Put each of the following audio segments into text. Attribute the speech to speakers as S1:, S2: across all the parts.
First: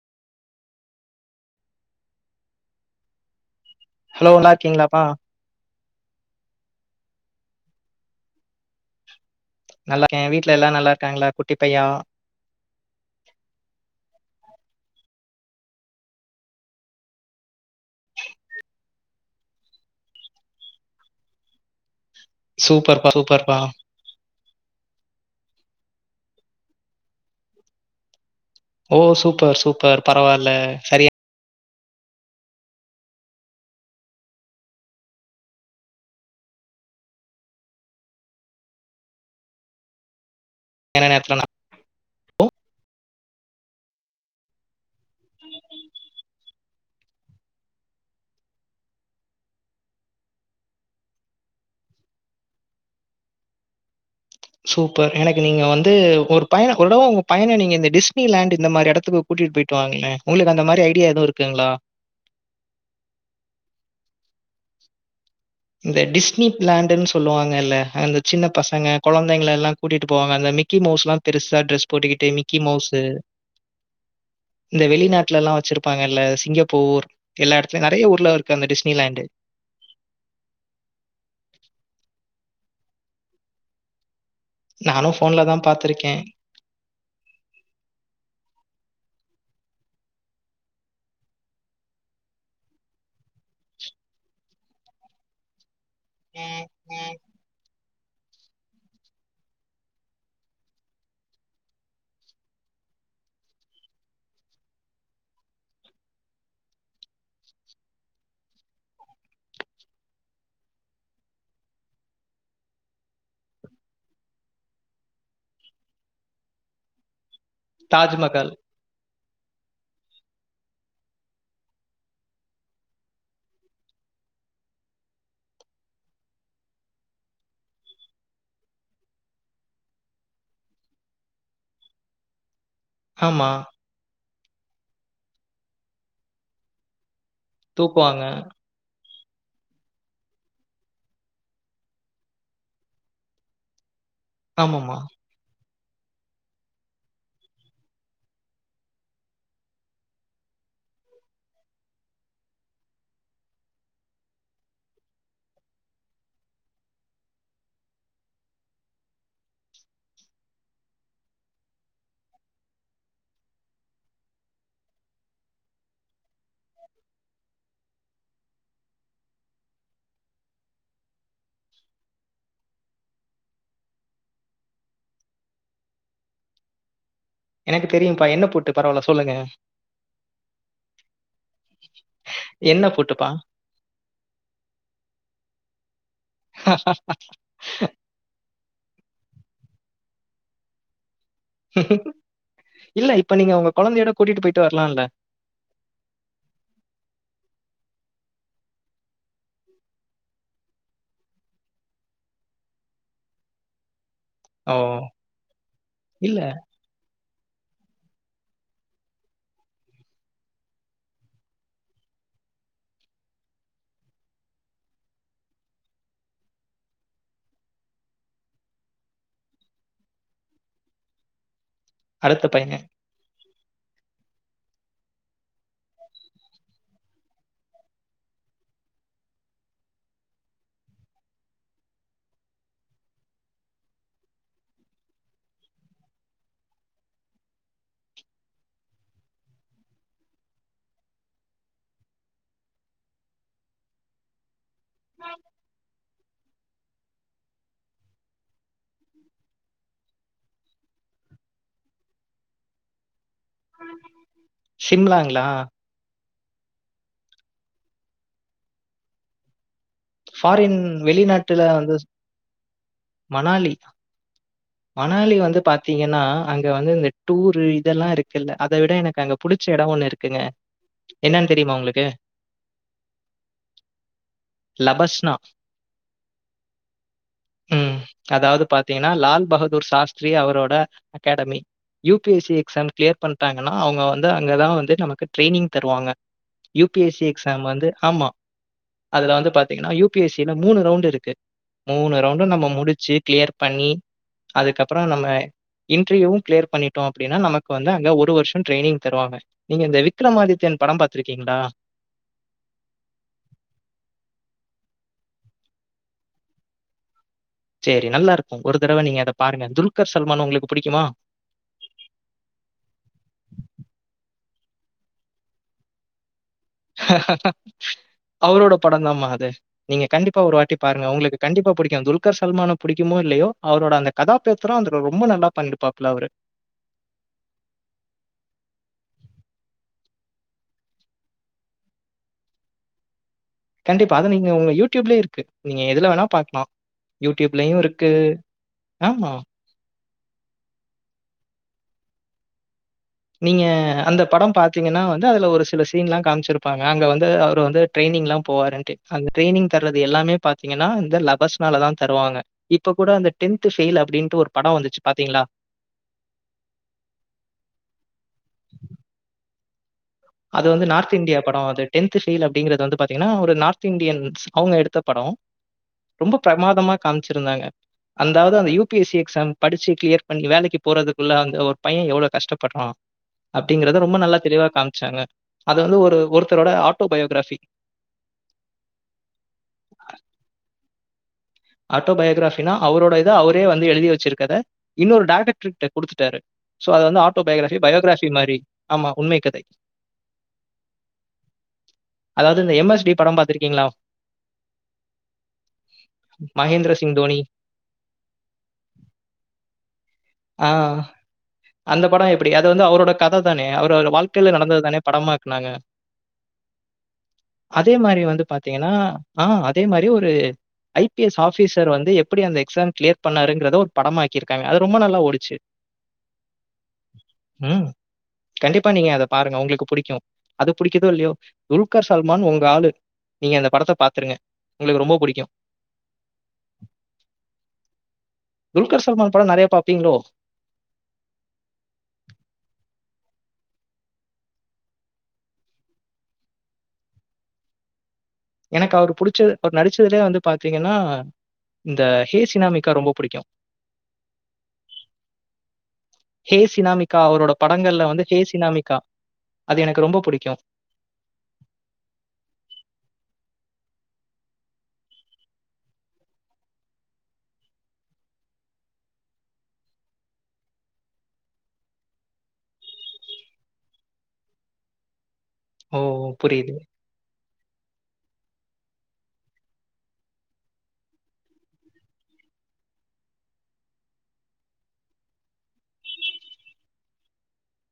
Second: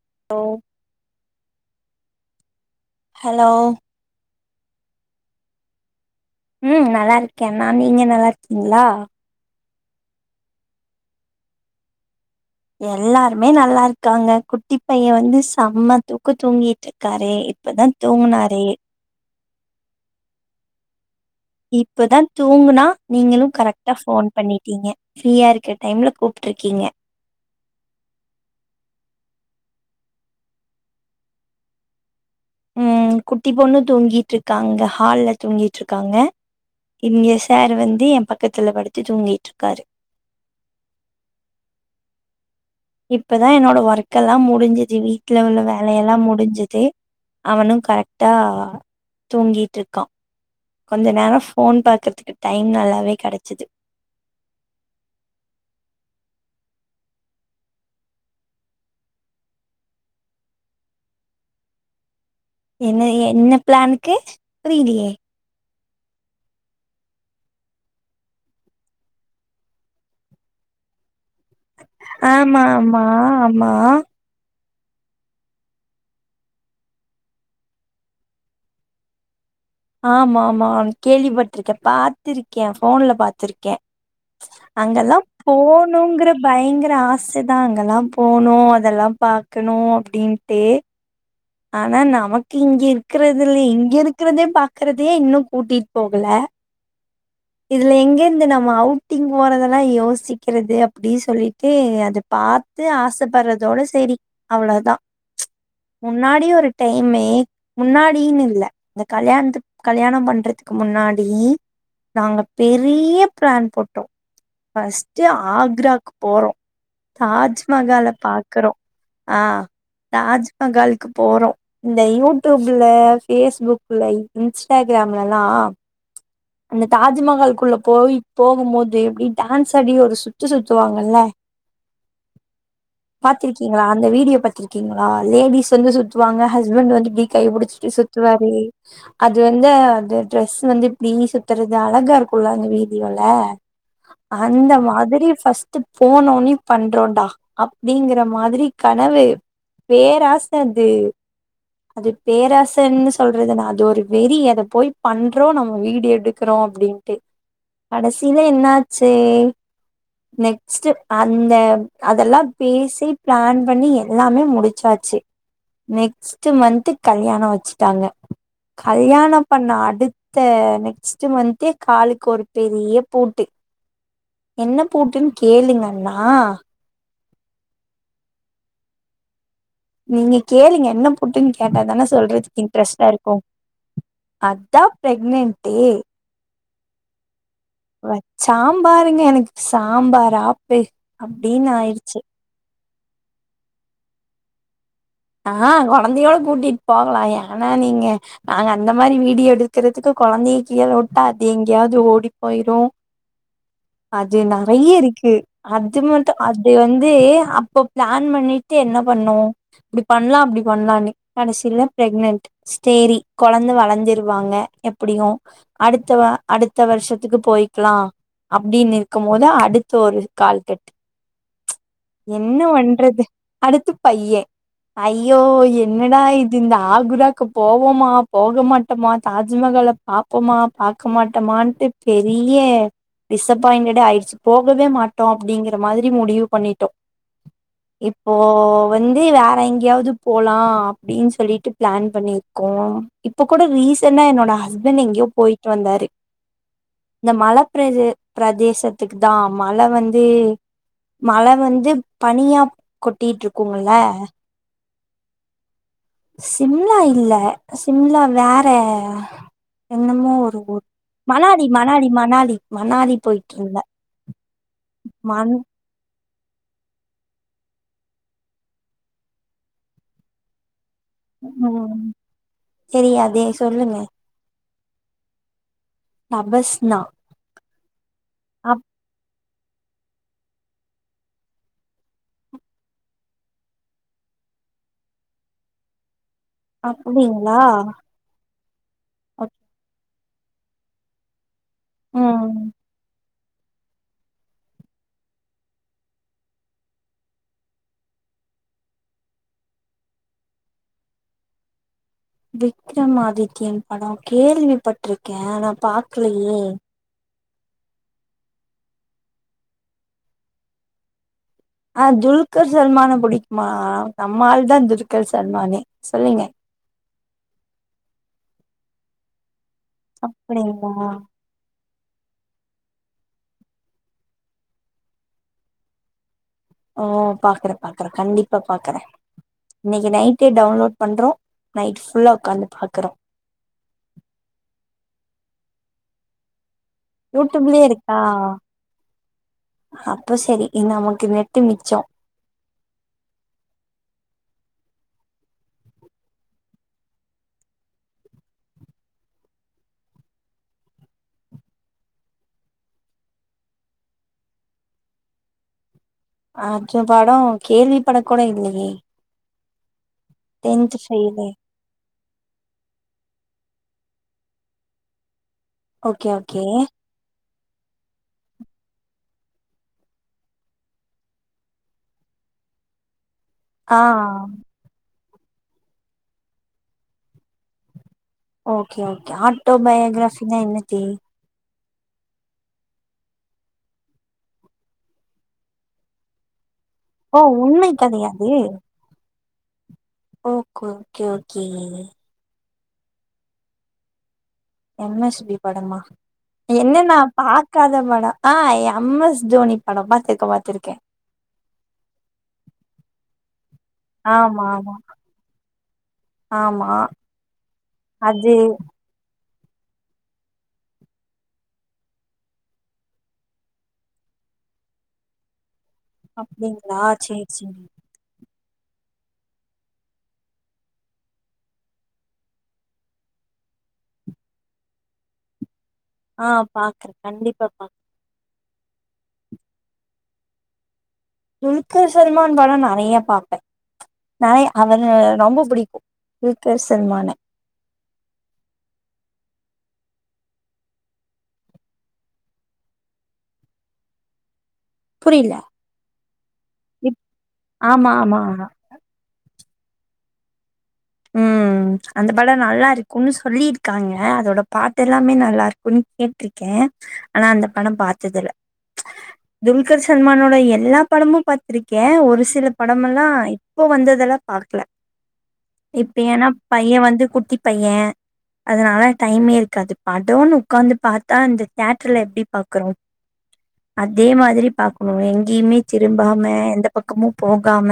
S1: [inaudible] Hello
S2: hello நல்லாருக்கீங்ளாப்பா
S1: ம் நல்லாருக்கே அண்ணா நீங்க நல்லாருக்கீங்ளா
S2: நல்லாருக்கே வீட்ல எல்லா நல்லாருக்காங்ளா குட்டி பையா
S1: எல்லாருமே நல்லாருக்காங்க குட்டி பைய வந்து சம்ம தூக்கோ தூங்கிட்ருக்காரு இப்பதா தூங்னாரே இப்பதா தூங்குனா
S2: சூப்பர்ப்பா
S1: நீங்களு
S2: சூப்பர்ப்பா
S1: கரெக்ட்டா ஃபோன் பண்ணிட் டீங்க ஃபிரீயா இருக்குற டைம்ல கூப்ட்ருக்கீங்க
S2: ஓ சூப்பர் சூப்பர் பரவால்ல செரியா
S1: ம் குட்டி பொண்ணு தூங்கிட்ருக்காங்க ஹால்ல தூங்கிட்ருக்காங்க இங்கே சார் வந்து எ பக்கத்துல படுத்து தூங்கிட்ருக்காரு
S2: என்ன நேரத்துல நா
S1: இப்பதா என்னோட ஒர்க்கெல்லா முடிஞ்சிது வீட்ல உள்ள வேலையெல்லா முடிஞ்சிது அவனு கரெக்ட்டா தூங்கிட்ருக்கான் கொஞ்ச நேரோ ஃபோன் பாக்குறதுக்கு டைம் நல்லாவே கெடச்சிது
S2: சூப்பர் எனக்கு நீங்க வந்து ஒரு பையன ஒரு தடவ உங்க பையன நீங்க இந்த டிஸ்னி லேண்ட்டு இந்த மாரி எடத்துக்கு கூட்டி டிட்டு போயிட்டு வாங்ளே உங்ளுக்கு அந்த மாரி ஐடியா எதுவு இருக்குங்ளா
S1: என்ன என்ன பிளானுக்கு புரியிலியே
S2: இந்த டிஸ்னி பிளாண்டுன் சொல்லுவாங்கல்ல அந்த சின்ன பசங்க கொழந்தைங்கள எல்லாம் கூட்டிட்டு போவாங்க அந்த மிக்கி மௌஸ்ல்லா பெருசா டிரெஸ் போட்டுக்கிட்டு மிக்கி
S1: ஆமா
S2: மௌஸ்ஸு
S1: ஆமா ஆமா
S2: இந்த வெளிநாட்டுலல்லா வெச்சிருப்பாங்கல்ல சிங்கப்பூர் எல்லா எடத்துலயு நெறையா ஊர்லருக்கு அந்த டிஸ்னி லேண்ட்டு
S1: ஆமா ஆமா கேள்விப்பட்ருக்கே பாத்துருக்கே ஃபோன்ல பாத்துருக்கே
S2: நானு
S1: அங்கல்லா
S2: ஃபோன்ல தா பாத்திருக்கே
S1: போணுங்கற பயங்கர ஆச தா அங்கல்லா போணு அதெல்லா பாக்கணு அப்டின்ட்டு ஆனா நமக்கு இங்க இருக்கறதில்ல இங்க இருக்கறதே பாக்கறதே இன்னு கூட்டிட் போகல இதுல எங்கிர்ந்து நம்ம அவுட்டிங் போறதெல்லா யோசிக்கிறது அப்புடி சொல்லிட்டு அத பாத் து ஆசப்பட்றதோட சேரி அவ்ளோ தா முன்னாடி ஒரு டைமு முன்னாடினில்ல இந்த கல்யாண்த்து கல்யாணோ பண்ற த்துக்கு முன்னாடி நாங்க பெரிய பிளான் போட்டோ ஃபஸ்ட்டு ஆக்ராக்கு போறோ தாஜ்மகால
S2: தாஜ்மஹால்.
S1: பாக்கறோ ஆ தாஜ்மகால்க்கு போறோ இந்த யூடூபுல, ஃபேஸ்புக்ல, இன் இன்ஸ்டாக்ரா கேம்ரால்லா அந்த தாஜுமகால்க்குள்ள போய் போகும் போது இப்டி டான்ஸ் அடி ஒரு சுத்து சுத்துவாங்கல்ல
S2: ஆமா.
S1: பாத்திருக்கீங்ளா அந்த வீடியோ பாத்திருக்கீங்ளா லேடிஸ் வந்து சுத்துவாங்க ஹஸ்பண்ட் வந்து இப்டி கைய புடிச்சிட்டு
S2: தூக்குவாங்க.
S1: சுத்துவாங்ளே அது வந்து அது ட்ரெஸ் வந்து இப்டி சுத்தறது அழகா இருக்குல்ல அங்க வீடியோல அந்த
S2: ஆமாமா.
S1: மாதிரி ஃபஸ் ட்டு போன உட்னயு பண்றோன்டா அப்டிங்கிற மாதிரி கனவு பேராச அது அது பேராசன்னு சொல்றதுன்னா அது ஒரு வெறி அத போய் பண்றோ நம்ம வீடியோ எடுக்கறோ அப்டின்ட்டு கடசீல என்னாச்சு நெக்ஸ்ட்டு அந்த அதெல்லா பேசி பிளான் பண்ணி எல்லாமே முடிச்சாச் சி நெக்ஸ்ட்டு மன்த்து கல்யாணோ வெச்சிட்டாங்க கல்யாணோ பண்ண அடுத் த நெக்ஸ்ட்டு மன்த்தே காலுக்கொரு பெரிய பூட்டு என்ன பூட்டுன் கேளுங்கண்ணா
S2: எனக்கு தெரியும்ப்பா என்ன பூட்டு பரவால்ல சொல்லுங்க
S1: நீங்க கேளுங்க என்ன பூட்டுன் கேட்டா தான சொல்றதுக்
S2: என்ன
S1: இன்ட்ரெஸ்ட்டா
S2: பூட்டுப்பா?
S1: இருக்கு அதா ப்ரெக்னென்ட்டு வெச்சா பாருங்க எனக்கு சாம்பார் ஆப்பு அப்டின் ஆயிருச்சு
S2: இல்ல இப்ப நீங்க உங்க கொழந்தையோட கூட்டிட்டு போய்ட்டு வர்லால்ல
S1: ஆ கொழந்தையோட கூட்டிட் போகலா ஏண்ணா நீங்க நாங்க அந்த மாரி வீடியோ எடுக்கறதுக்கு கொழந்தைய கீழ உட்டா அது எங்கயாவ்து ஓடி போய்ரு அது
S2: ஓ!
S1: நெறைய இருக்கு அது மட்டு
S2: இல்ல.
S1: அது வந்து அப்போ பிளான் பண்ணிட்டு என்ன பண்ணு இப்டி பண்ணலா அப்டி பண்லானு கடசீல ப்ரெக்னன்ட் ஸ்டேரி கொழந்த வளந்துருவாங்க எப்படியு அடுத்த வா அடுத்த வர்ஷத்துக்கு போய்க்கலா அப்டின்னுருக்கும் போது அடுத்த ஒரு கால்கட்டு
S2: அடுத்த
S1: என்ன
S2: பையன்.
S1: வண்றது அடுத்து பைய ஐயோ என்னடா இது இந்த ஆகுராக்கு போவோமா போக மாட்டமா தாஜு மகால பாப்போமா பாக்க மாட்டமான்ட்டு பெரிய டிசப்பாயிண்டடே ஆயிடுச்சி போகவே மாட்டோ அப்டிங்கிற மாதிரி முடிவு பண்ணிட்டோ இப்போ வந்து வே எங்கயாவ்து போலா அப்டின் சொல்லிட்டு பிளான் பண்ணிருக்கோம் இப்ப கூட ரீசண்டா என்னோட ஹஸ் பண்ட் எங்கியோ போய்ட்டு வந்தாரு இந்த மழ பிரதே பிரதேசத்துக்கு தான் மழ வந்து மழ வந்து பனியா கொட்டிட்டுருக்கும்ல
S2: ஷிம்லாங்களா
S1: சிம்லா இல்ல சிம்லா வேற என்னமோ ஒரு
S2: ஃபாரின்
S1: ஊரு
S2: வெளிநாட்டுல
S1: மணாடி
S2: வந்து
S1: மணாடி மணாலி மணாலி
S2: மணாலி.
S1: போயிட்டுருந்த
S2: மணாலி வந்து பாத்தீங்கன்னா அங்க வந்து இந்த டூரு இதெல்லாம் இருக்குல்ல அத விட எனக்கு அங்க புடிச்ச எடம் ஒன்னு இருக்குங்க என்னன்னு தெரியுமா
S1: உம்
S2: உங்களுக்கு?
S1: சரி அதேயே சொல்லுங்க
S2: லபஸ்னா
S1: தபஸ்னா
S2: உம் அதாது
S1: அப்
S2: பாத்தீங்கன்னா லால் பகத் தோர் சாஸ்திரி அவரோட academy you P S C exam clear பண்ணிட்டாங்கன்னா அவங்க வந்து அங்கதான் வந்து நமக்கு ட்ரெயினிங் தருவாங்க யூ பி எஸ் சி
S1: அப்டிங்களா
S2: எக்ஸாம் வந்து ஆமா அதுல வந்து பாத் யூ பி எஸ் சில மூணு ரவுண்ட் இருக்கு மூணு ரவுண்டும்
S1: ம்
S2: நம்ம முடிச்சு கிளியர் பண்ணி அதுக்கப்ரோ நம்ம இன்டர்வியூவும் கிளியர் பண்ணிட்டோம் அப்பிடின்னா நமக்கு வந்து அங்க ஒரு வருஷம் ட்ரைனிங் தருவாங்க நீங்க இந்த விக்ரமாதித்யன் படம் பாத்திருக்கீங்களா
S1: விக்ரம் ஆதித்யன் படம் கேள்வி பட்ருக்க ஆனா பாக்லயே
S2: சரி நல்லா இருக்கும் ஒரு தடவ நீங்க அத பாருங்க துல்கர் சல்மான் உங்களுக்கு புடிக்குமா
S1: ஆ துல்கர் சல்மான புடிக்குமா நம்மாள் தான் துல்கர் சல்மானே சொல்லுங்க
S2: அவரோட படம் தான் மா அது நீங்க கண்டிப்பா ஒரு வாட்டி பாருங்க
S1: அப்டிங்களா
S2: உங்களுக்கு கண்டிப்பா புடிக்கும் துல்கர் சல்மான புடிக்குமோ இல்லயோ அவரோட அந்த கதாபேத்திரோ அதுல ரொம்ப நல்லா பண்ணிருப்பாபல அவரு
S1: ம் பாக்குற பாக்குற கண்டிப்பா பாக்குற இன்னைக்கு நைட்டே டவுன்லோட் பண்றோ நைட் ஃபுல்லா உக்காந்து பாக்றோ
S2: கண்டிப்பா அத நீங்க உங்க யூடியூப்லயே இருக்கு நீங்க எதுல வேணா பாக்கலாம் யூடியூப்லயும்
S1: யூடியூப்லயே
S2: இருக்கு ஆமா
S1: அப்போ சரி இ நமக்கு நெட்டு மிச்சம்
S2: நீங்க அந்த படம் பாத்தீங்கன்னா வந்து அதுல ஒரு சில சீன் எல்லாம் காமிச்சிருப்பாங்க அங்க வந்து அவரு வந்து ட்ரெயின் னிங்லாம் போவருன்ட்டு அந்த ட்ரைனிங் தர்றது எல்லாமே பாத்தீங்கன்னா இந்த லபஸ்னால தான் தருவங்க இப்ப கூட அந்த டென்த் ஃபெயில் அப்படின்னுட்டு ஒரு படம் வந்துச்சு பாத்தீங்களா
S1: அஜம் படம் கேள்வி பட கூட இல்லயே
S2: அது வந்து நார்த் இந்தியா படம் அது டென்த் ஃபெயில் அப்படிங்கது வந்து பாத்தீங்கன்னா ஒரு நார்த் ர்த் இந்தியன்ஸ் அவங்க எடுத்த படம்
S1: ஓகே
S2: ரொம்ப
S1: ஓகே
S2: பிரமாதமா காமிச்சிருந்தாங்க அந்தாவது அந்த U P S C exam படிச்சு கிளியர் பண்ணி வேலைக்கு போறதுக்குள்ள அந்த ஒரு பையன் எவ்வளவு கஷ்டப்பட்றா அ அப்படிங்கறத
S1: ஆ
S2: ரொம்ப நல்லா தெளிவா காம் க்காங்க அது வந்து ஒரு ஒருத்தரோட ஆட்டோ பயோகிரஃபி
S1: ஓகே ஓகே ஆட்டோ பயோகிராஃபின்னா என்னது
S2: ஆட்டோ பயோகிராஃபின்னா அவரோட இத அவரே வந்து எழுதி வச்சிருக்கத இன்னொரு டைரக்டர் கிட்ட குடுத்துட்டாரு சோ அது வந்து
S1: ஓ
S2: ஆட்டோ பயோகிரஃபி
S1: உண்மை
S2: பயோகிரஃபி மாறி ஆமா உண்மை கதை
S1: ஓக்கு கே ஓகே
S2: அது எம் எஸ் டி படம் பாத்திருக்கீங்களா
S1: எம் எஸ் டி படமா
S2: மகேந்திர
S1: என்னண்ணா
S2: சிங் தோனி.
S1: பாக்காத படம் ஆ எம் எஸ் தோனி படமா த்திருக்க
S2: ஆ.
S1: பாத்திருக்கேன்
S2: அந்த படம் எப்படி அது வந்து அவரோட கத தானே அவரோட வாழ்க்கையில நடந்தது தானே படமா ஆக்குனாங்க
S1: ஆம்
S2: அதே மாறி வந்து பாத்தீங்கன்னா ஆ அதே மாறி ஒரு ஐ பிஎஸ் ஆஃபிசர் வந்து எப்படி அந்த எக்ஸாம் கிளியர் பண்ணாருங்கிறத ஒரு படமாக்கியிருக்காங்க அது ரொம்ப நல்லா ஓடிச்சு
S1: அப்படிங்களா சேரி சேரி
S2: ம். கண்டிப்பா நீங்க அத பாருங்க உங்களுக்கு புடிக்கு அது புடிக்குதோ இல்லையோ உல்கார் சல்மான் உங்க ஆளு நீங்க அந்த படத்த பாத்துருங்க உங்களுக்கு ரொம்ப பிடிக்கு
S1: ஆ பாக்றே கண்டிப்பா பாக்
S2: உல்கார் சல்மான் படோ நெறைய பாப்பீங்ளோ
S1: உல்கார் சல்மான் படோ நெறைய பாப்பே நா அவன ரொம்ப பிடிக்கு உல்கார் சல்மான
S2: எனக்கு அவரு புடிச்சு அவர் நடிச்சதுலே வந்து பாத்தீங்கனா இந்த ஹே சினாமிக்கா ரொம்ப பிடிக்கு
S1: புரியல
S2: ஹே சினாமிக்கா அவரோட படங்கள்ல
S1: ஆமா
S2: வந்து ஹே
S1: ஆமா ஆமா
S2: சினாமிக்கா அது எனக்கு ரொம்ப புடிக்கு
S1: ம் அந்த படோ நல்லா இருக்கும்ன்னு சொல்லியிருக்காங்க அதோட பாட்டு எல்லாமே நல்லா இருக்கும்ன்னு கேட்ருக்கே னு ஆனா அந்த படோ பாத்ததில்ல துல்கர் சல்மானோட எல்லா படமும் பாத்திருக்கே ஒரு சில படம் எல்லா இப்போ வந்ததெல்லா பார்க்கல
S2: ஓ!
S1: இப்ப ஏனா
S2: புரியுது.
S1: பைய வந்து குட்டி பையே அதனால டைம்மே இருக்காது படோனு உக்காந்து பாத்தா இந்த தேட்ர்ல எப்டி பாக்கறோ அதே மாதிரி பாக்ணு எங்கேயுமே திரும்பாம எந்த பக்கமும் போகாம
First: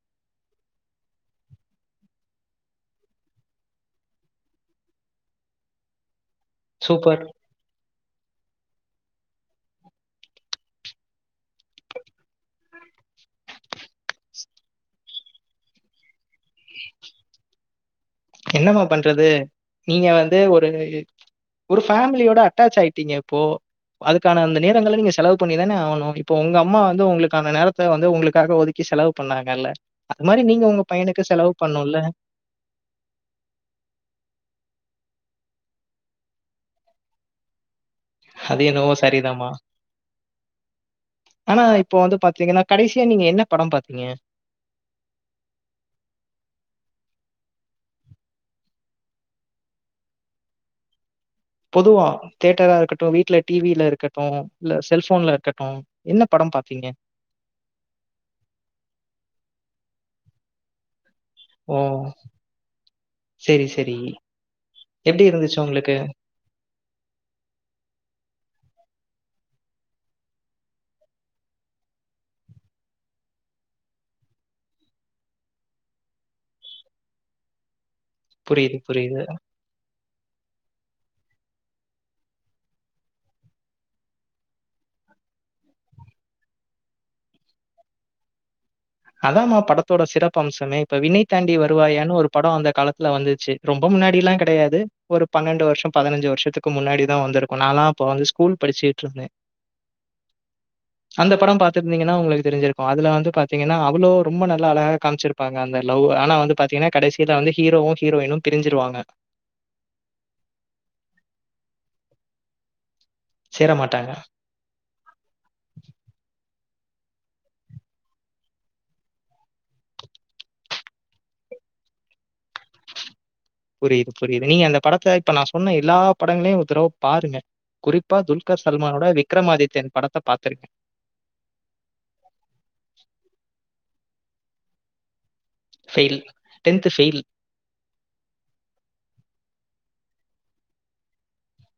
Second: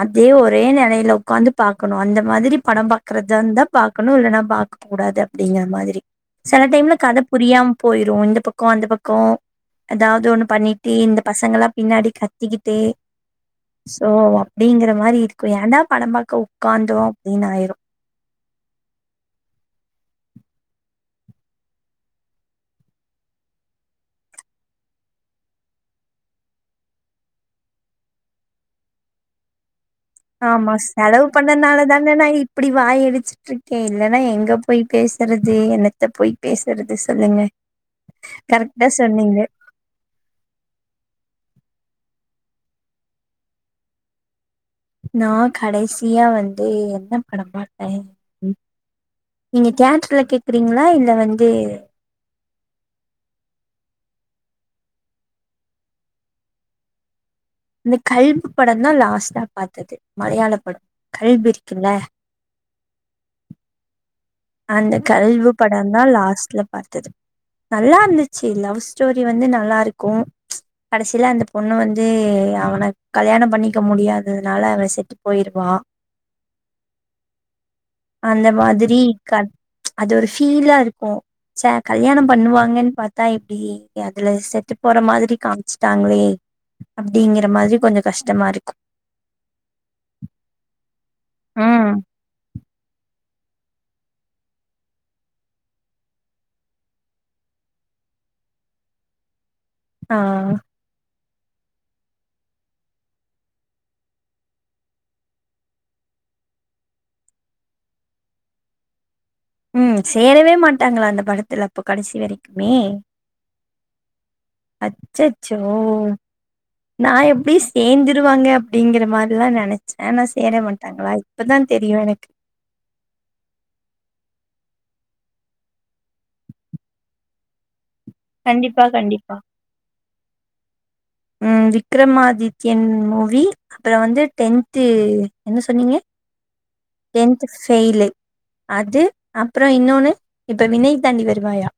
S1: அதே ஒரே நெலையில உக் உக்காந்து பாக்கணு அந்த மாதிரி படம் பாக்குறதா இருந்தா பாக்கணு இல்லன்னா பாக்க கூடாது அப்டிங்கிற மாதிரி சில டைம்ல கத
S2: சூப்பர்.
S1: புரியாம போயிரு இந்த பக்கோ அந்த பக்கோ அதாவது ஒண்ணு பண்ணிட்டு இந்த பசங்ககெல்லா பின்னாடி கத்திக்கிட்டு சோ அப்டிங்கிற மாறி இருக்கு ஏன்டா படம் பாக்க உக்காந்தோ அப்டின்னு ஆயிரு
S2: என்னமா பண்றது நீங்க வந்து ஒரு ஒரு ஃபேமிலியோட அட்டாச் ஆயிட்டீங்க இப்போ அதுக்கான அந்த நேரங்கள நீங்க செலவு பண்ணிதானே ஆவுணு இப்ப உங்க அம்மா வந்து உங்களுக்கான நேரத்த வந்து உங்களுக்காக ஒதுக்கி செலவு பண்ணாங்கல்ல அது மாரி நீங்க
S1: ஆமா
S2: உங்க பையனுக்கு
S1: செலவு பண்ணனால
S2: பண்ணணும்ல.
S1: தானே நா இப்படி வாய் அடிச் சுட்டு இருக்கே இல்லன்னா எங்க போய் பேசறது என்னத்த போய் பேசறது சொல்லுங்க
S2: அது
S1: கரெக்டா
S2: என்னவோ
S1: சொன்னீங்க
S2: சரிதாம்மா. ஆனா இப்போ வந்து பாத்தீங்கன்னா கடைசியா நீங்க என்ன படம் பாத்தீங்க
S1: நா கடைசியா வந்து என்ன படம் பாத்தே நீங்க தேட்டுர்ல கேக்குறீங்களா இல்ல வந்
S2: பொதுவா தேட்டரா இருக்கட்டு வீட்ல டிவியில இருக்கட்டு டு இல்ல செல்போன்ல இருக்கட்டு என்ன படம் பாத்தீங்க
S1: இந்த கல்பு படோ தா லாஸ்டா பாத்தது மலையாள படம் கல்பு இருக்குல்ல
S2: ம் செரி செரி
S1: அந்த கல்வு படந்தா லாஸ்ட்ல பாத்தது நல்லா இரு இருந்துச்சு லவ் ஸ்டோரி வந்து நல்லா இருக்கு ச்சி கடைசியில அந்த பொண்ணு வந்து அவன கல்யாணம் பண்ணிக்க முடியாததுனால அவ செத்து போயிருவா அந்த
S2: புரியுது,
S1: மாதிரி
S2: புரியுது.
S1: கத் அது ஒரு ஃபீலா இருக்கு ச கல்யாணம் பண்ணுவாங்கன்னு பாத்தா இப்டி அதுல செத்து போற மாதிரி காமிச்சுட்டாங்களே அப்டிங்கிற மாரி கொஞ்சோ கஷ்டமா இருக்கு
S2: அதமா படத்தோட சிறப்பு அம்சமே இப்ப விண்ணை தாண்டி
S1: ம்
S2: வருவாயான்னு ஒரு படம் அந்த காலத் துல வந்துச்சு ரொம்ப முன்னாடில்லா கெடையாது ஒரு பன்னெண்டு வர்ஷோ பதினஞ்சு வர்ஷத்துக்கு முன்னாடிதா வந்திருக்கு நாலாப் அப்ப வந்து ஸ்கூல் படிச்சுட்டு இருந்தே
S1: ஆ
S2: அந்த படம் பாத்திருந்தீங்கன்னா உங்களுக்கு தெரிஞ்சிருக்கு அதுல வந்து பாத்தீங்கனா அவுளு ரொம்ப நல்ல அழகா காமிச்சிருப்பாங்க அந்த லவ் ஆனா வந்து பாத்தீங்கன்னா கடைசில வந்து ஹீரோவு ஹீரோயினு பிரிஞ்சிருவாங்க
S1: ம் சேரவே மாட்டாங்ளா அந்த படத்துல அப்ப கடைசி வரைக்குமே
S2: சேர மாட்டாங்க
S1: அச்சச்சோ நா எப்டி சேர்ந்திருவாங்க அப்டிங்கிற மாரிதா நெனச்சே ஆனா சேர மாட்டாங்ளா இப்பதா தெரியு எனக்கு
S2: புரிது புரிது நீங்க அந்த படத்த இப்ப நா சொன்ன எல்லா படங்களையு ஒரு தடவ பாருங்க குறிப்பா துல்கர்
S1: கண்டிப்பா
S2: சல்மானோட
S1: கண்டிப்பா
S2: விக்ரமாதித்யன் படத்த பாத்திருக்கேன்
S1: ம் விக்ரமாதித்யன் மூவி அப்றோ வந்து டென்த்து என்ன சொன்னீங்க
S2: ஃபெயில். ஃபெயில்.
S1: டென்த்து ஃபெயிலு அது அப்றோ இன்னொன்னு இப்ப விண்ணை தாண்டி வருவாயா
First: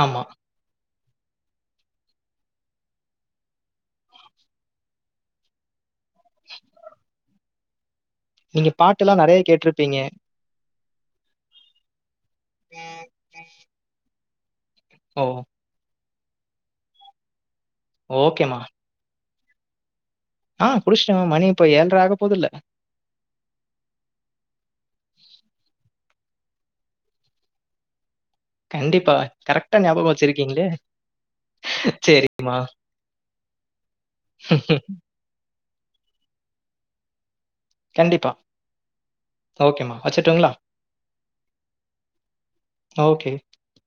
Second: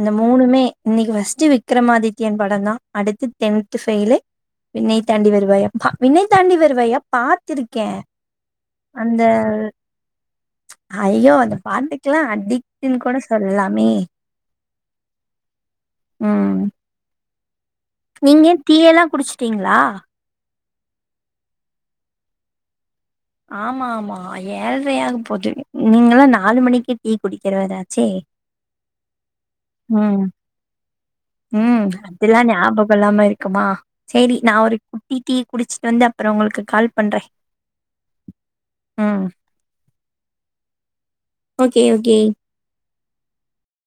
S1: இந்த
S2: ஆமா.
S1: மூணுமே இன்னைக்கு ஃபர்ஸ்ட் விக்ரமாதித்யன் படந்தா அடுத்து டென்த் ஃபெயிலு விண்ணை தாண்டி வருவாயா விண்ணை தாண்டி வருவாயா பாத்திருக்கே
S2: நீங்க பாட்டெல்லா நெறயா கேட்டிருப்பீங்க
S1: அய்யோ அந்த பாட்டுக்கெல்லா அடிக்ட்ன்னு கூட சொல்லாமே
S2: ஓ
S1: ம் நீங்க
S2: ஓகேம்மா.
S1: டீ எல்லா குடிச்சிட்டீங்ளா
S2: ஆ குடிஷ்ட்டங்க மணி இப்ப ஏழ்ர ஆக போகுதல்ல
S1: ஆமாமா ஏழ்ரையாக போது நீங்கெல்லா நாலு மணிக்கு டீ குடிக்கிறவராச்சே
S2: கண்டிப்பா கரெக்ட்டா ஞாபகோ
S1: ம்
S2: வெச்சிருக்கீங்ளே
S1: ம் அதெல்லா ஞாபகோ இல்லாம இருக்குமா செரி நா ஒரு குட்டி டீ குடிச்சிட்டு வந்து அப்றோ உங்களுக்கு கால் பண்றே
S2: கண்டிப்பா
S1: ம்
S2: ஓகேமா வெச்சுட்டுங்ளா
S1: ஓகே ஓகே
S2: ஓகே